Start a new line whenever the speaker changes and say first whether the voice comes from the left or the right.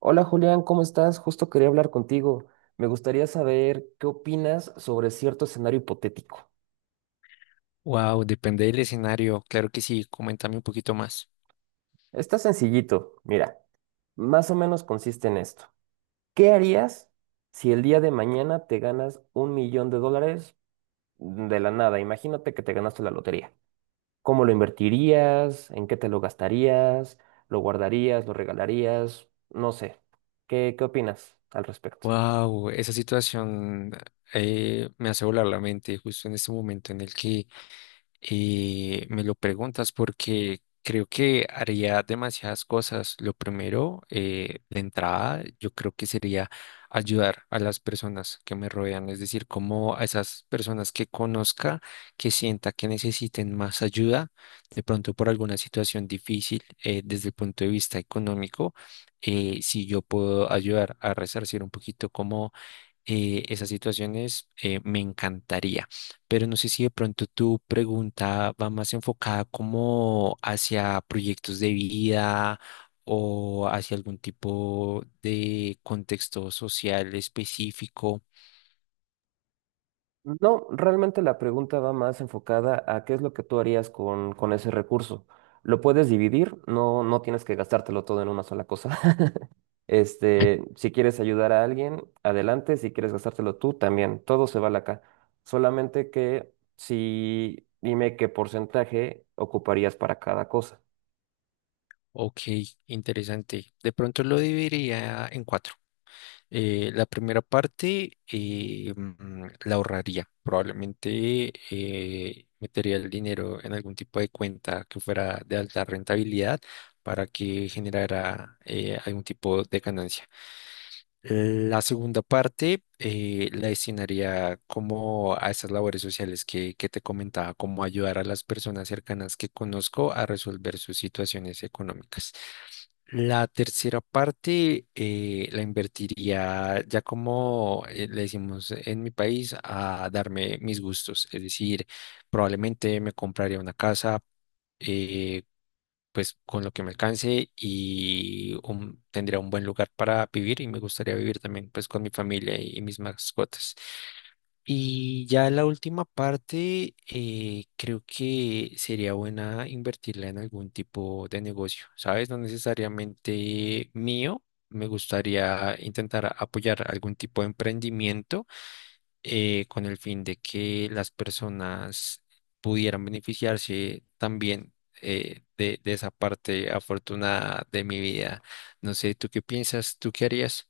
right: Hola Julián, ¿cómo estás? Justo quería hablar contigo. Me gustaría saber qué opinas sobre cierto escenario hipotético.
left: Wow, depende del escenario. Claro que sí, coméntame un poquito más.
right: Está sencillito, mira, más o menos consiste en esto. ¿Qué harías si el día de mañana te ganas un millón de dólares de la nada? Imagínate que te ganaste la lotería. ¿Cómo lo invertirías? ¿En qué te lo gastarías? ¿Lo guardarías? ¿Lo regalarías? No sé. ¿Qué opinas al respecto?
left: Wow, esa situación me hace volar la mente justo en este momento en el que me lo preguntas porque creo que haría demasiadas cosas. Lo primero, de entrada, yo creo que sería ayudar a las personas que me rodean, es decir, como a esas personas que conozca, que sienta que necesiten más ayuda, de pronto por alguna situación difícil, desde el punto de vista económico, si yo puedo ayudar a resarcir un poquito, como esas situaciones, me encantaría, pero no sé si de pronto tu pregunta va más enfocada como hacia proyectos de vida o hacia algún tipo de contexto social específico.
right: No, realmente la pregunta va más enfocada a qué es lo que tú harías con ese recurso. Lo puedes dividir, no, no tienes que gastártelo todo en una sola cosa. Este, si quieres ayudar a alguien, adelante. Si quieres gastártelo tú, también. Todo se vale acá. Solamente que si dime qué porcentaje ocuparías para cada cosa.
left: Ok, interesante. De pronto lo dividiría en cuatro. La primera parte, la ahorraría. Probablemente metería el dinero en algún tipo de cuenta que fuera de alta rentabilidad para que generara algún tipo de ganancia. La segunda parte, la destinaría como a esas labores sociales que te comentaba, como ayudar a las personas cercanas que conozco a resolver sus situaciones económicas. La tercera parte, la invertiría ya como le decimos en mi país, a darme mis gustos, es decir, probablemente me compraría una casa eh, pues con lo que me alcance, y tendría un buen lugar para vivir y me gustaría vivir también pues con mi familia y mis mascotas. Y ya la última parte, creo que sería buena invertirla en algún tipo de negocio, ¿sabes? No necesariamente mío. Me gustaría intentar apoyar algún tipo de emprendimiento con el fin de que las personas pudieran beneficiarse también, de esa parte afortunada de mi vida. No sé, ¿tú qué piensas? ¿Tú qué harías?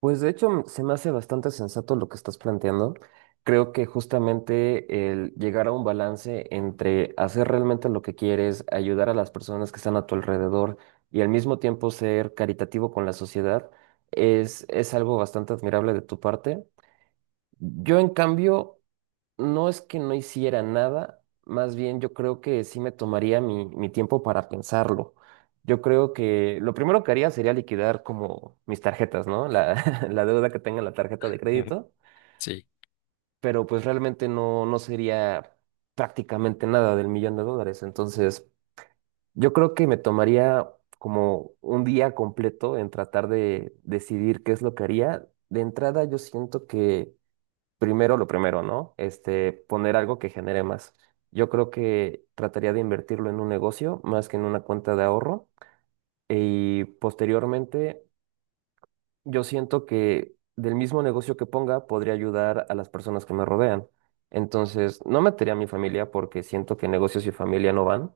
right: Pues de hecho se me hace bastante sensato lo que estás planteando. Creo que justamente el llegar a un balance entre hacer realmente lo que quieres, ayudar a las personas que están a tu alrededor y al mismo tiempo ser caritativo con la sociedad es algo bastante admirable de tu parte. Yo en cambio no es que no hiciera nada, más bien yo creo que sí me tomaría mi tiempo para pensarlo. Yo creo que lo primero que haría sería liquidar como mis tarjetas, ¿no? La, la deuda que tenga en la tarjeta de crédito,
left: Sí.
right: pero pues realmente no, no sería prácticamente nada del millón de dólares. Entonces, yo creo que me tomaría como un día completo en tratar de decidir qué es lo que haría. De entrada, yo siento que primero lo primero, ¿no? Este, poner algo que genere más. Yo creo que trataría de invertirlo en un negocio más que en una cuenta de ahorro y posteriormente yo siento que del mismo negocio que ponga podría ayudar a las personas que me rodean. Entonces, no metería a mi familia porque siento que negocios y familia no van,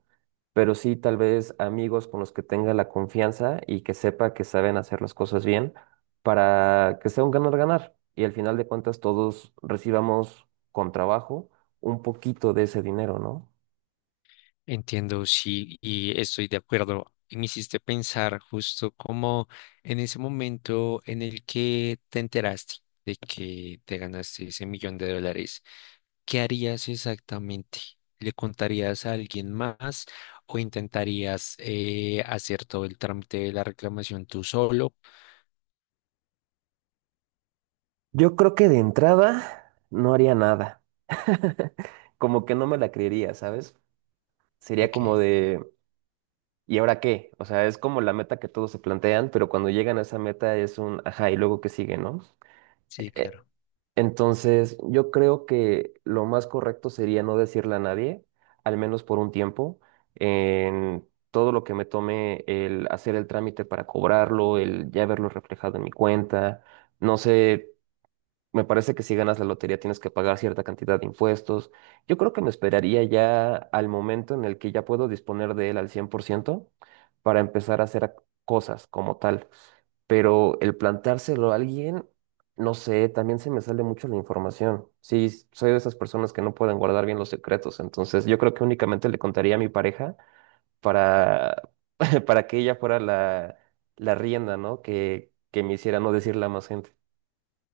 right: pero sí tal vez amigos con los que tenga la confianza y que sepa que saben hacer las cosas bien para que sea un ganar-ganar. Y al final de cuentas todos recibamos con trabajo un poquito de ese dinero, ¿no?
left: Entiendo, sí, y estoy de acuerdo. Y me hiciste pensar justo como en ese momento en el que te enteraste de que te ganaste ese millón de dólares. ¿Qué harías exactamente? ¿Le contarías a alguien más o intentarías hacer todo el trámite de la reclamación tú solo?
right: Yo creo que de entrada no haría nada. Como que no me la creería, ¿sabes? Sería
left: Ok,
right: como de... ¿Y ahora qué? O sea, es como la meta que todos se plantean, pero cuando llegan a esa meta es un, ajá, y luego qué sigue, ¿no?
left: sí,
right: E-
left: claro.
right: Entonces, yo creo que lo más correcto sería no decirle a nadie, al menos por un tiempo, en todo lo que me tome el hacer el trámite para cobrarlo, el ya verlo reflejado en mi cuenta, no sé. Me parece que si ganas la lotería tienes que pagar cierta cantidad de impuestos. Yo creo que me esperaría ya al momento en el que ya puedo disponer de él al 100% para empezar a hacer cosas como tal. Pero el plantárselo a alguien, no sé, también se me sale mucho la información. Sí, soy de esas personas que no pueden guardar bien los secretos. Entonces yo creo que únicamente le contaría a mi pareja para, para que ella fuera la, la rienda, ¿no? Que me hiciera no decirle a más gente.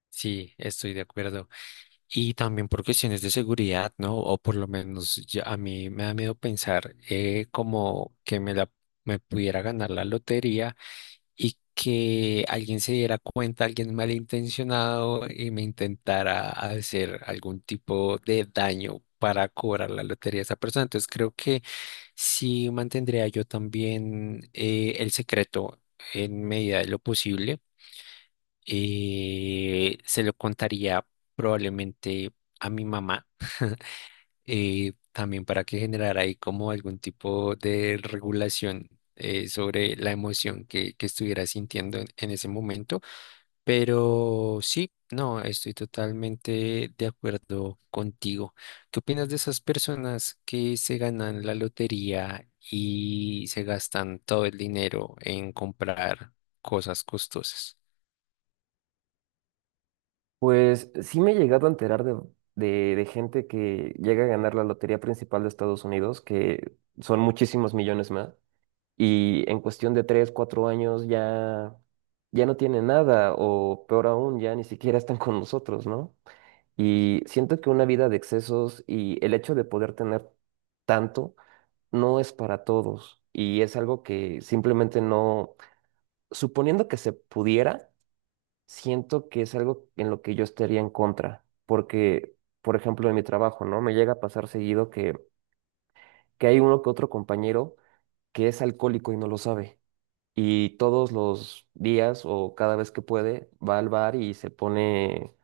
left: Sí, estoy de acuerdo. Y también por cuestiones de seguridad, ¿no? O por lo menos ya a mí me da miedo pensar, como que me pudiera ganar la lotería y que alguien se diera cuenta, alguien malintencionado, y me intentara hacer algún tipo de daño para cobrar la lotería a esa persona. Entonces creo que sí mantendría yo también, el secreto en medida de lo posible. Eh, se lo contaría probablemente a mi mamá, también para que generara ahí como algún tipo de regulación sobre la emoción que estuviera sintiendo en ese momento. Pero sí, no, estoy totalmente de acuerdo contigo. ¿Qué opinas de esas personas que se ganan la lotería y se gastan todo el dinero en comprar cosas costosas?
right: Pues sí me he llegado a enterar de gente que llega a ganar la lotería principal de Estados Unidos, que son muchísimos millones más, y en cuestión de tres, cuatro años ya, ya no tienen nada, o peor aún, ya ni siquiera están con nosotros, ¿no? Y siento que una vida de excesos y el hecho de poder tener tanto no es para todos, y es algo que simplemente no, suponiendo que se pudiera siento que es algo en lo que yo estaría en contra, porque, por ejemplo, en mi trabajo, ¿no? Me llega a pasar seguido que, hay uno que otro compañero que es alcohólico y no lo sabe. Y todos los días o cada vez que puede va al bar y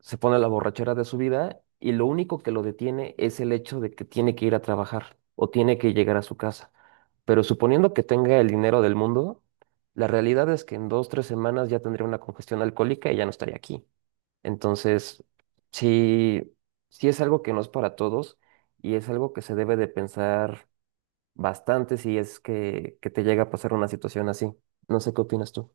right: se pone la borrachera de su vida y lo único que lo detiene es el hecho de que tiene que ir a trabajar o tiene que llegar a su casa. Pero suponiendo que tenga el dinero del mundo, la realidad es que en dos, tres semanas ya tendría una congestión alcohólica y ya no estaría aquí. Entonces, sí, sí es algo que no es para todos y es algo que se debe de pensar bastante si es que, te llega a pasar una situación así. No sé qué opinas tú.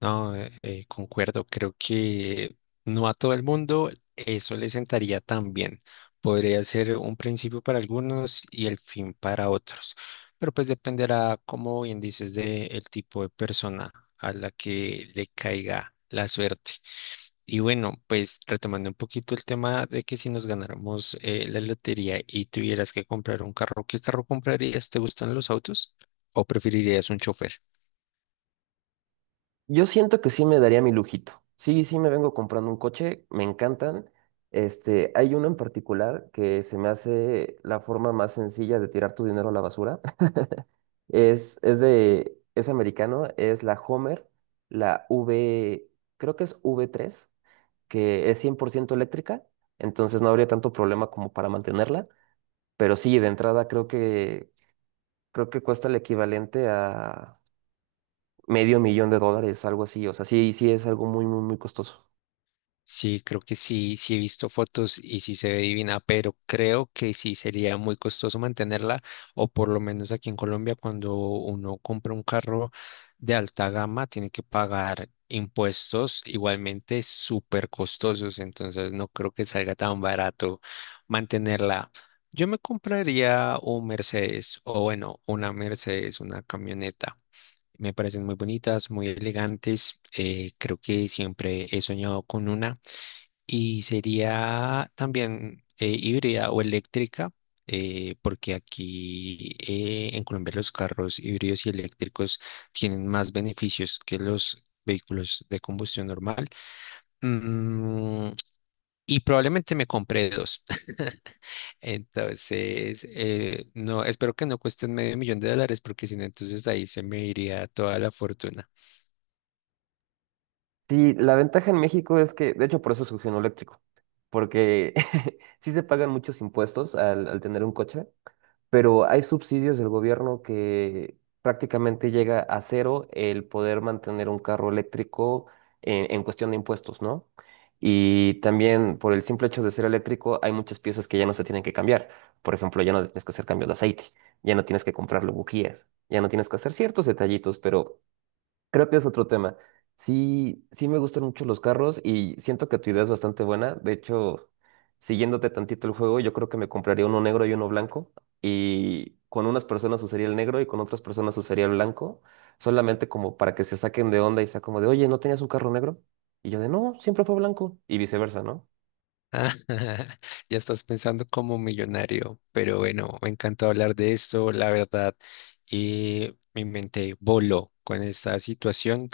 left: No, concuerdo, creo que no a todo el mundo eso le sentaría tan bien. Podría ser un principio para algunos y el fin para otros, pero pues dependerá, como bien dices, del tipo de persona a la que le caiga la suerte. Y bueno, pues retomando un poquito el tema de que si nos ganáramos la lotería y tuvieras que comprar un carro, ¿qué carro comprarías? ¿Te gustan los autos o preferirías un chofer?
right: Yo siento que sí me daría mi lujito. Sí, sí me vengo comprando un coche, me encantan. Este, hay uno en particular que se me hace la forma más sencilla de tirar tu dinero a la basura. Es americano, es la Homer, la V, creo que es V3 que es 100% eléctrica, entonces no habría tanto problema como para mantenerla, pero sí, de entrada creo que cuesta el equivalente a medio millón de dólares, algo así, o sea, sí, sí es algo muy, muy, muy costoso.
left: Sí, creo que sí, sí he visto fotos y sí se ve divina, pero creo que sí sería muy costoso mantenerla, o por lo menos aquí en Colombia, cuando uno compra un carro de alta gama, tiene que pagar impuestos igualmente súper costosos, entonces no creo que salga tan barato mantenerla. Yo me compraría un Mercedes, o bueno, una Mercedes, una camioneta. Me parecen muy bonitas, muy elegantes. Creo que siempre he soñado con una. Y sería también híbrida o eléctrica, porque aquí, en Colombia, los carros híbridos y eléctricos tienen más beneficios que los vehículos de combustión normal. Mm, y probablemente me compré dos. Entonces, no, espero que no cuesten medio millón de dólares, porque si no, entonces ahí se me iría toda la fortuna.
right: Sí, la ventaja en México es que, de hecho, por eso surgió en eléctrico, porque sí se pagan muchos impuestos al tener un coche, pero hay subsidios del gobierno que prácticamente llega a cero el poder mantener un carro eléctrico en cuestión de impuestos, ¿no? Y también por el simple hecho de ser eléctrico hay muchas piezas que ya no se tienen que cambiar. Por ejemplo, ya no tienes que hacer cambios de aceite, ya no tienes que comprarle bujías, ya no tienes que hacer ciertos detallitos, pero creo que es otro tema. Sí, sí me gustan mucho los carros y siento que tu idea es bastante buena. De hecho, siguiéndote tantito el juego, yo creo que me compraría uno negro y uno blanco. Y con unas personas usaría el negro y con otras personas usaría el blanco. Solamente como para que se saquen de onda y sea como de, oye, ¿no tenías un carro negro? Y yo de, no, siempre fue blanco. Y viceversa, ¿no?
left: Ah, ya estás pensando como millonario, pero bueno, me encantó hablar de esto, la verdad, y mi mente voló con esta situación.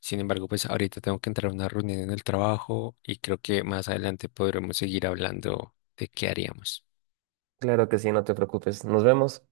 left: Sin embargo, pues ahorita tengo que entrar a una reunión en el trabajo y creo que más adelante podremos seguir hablando de qué haríamos.
right: Claro que sí, no te preocupes. Nos vemos.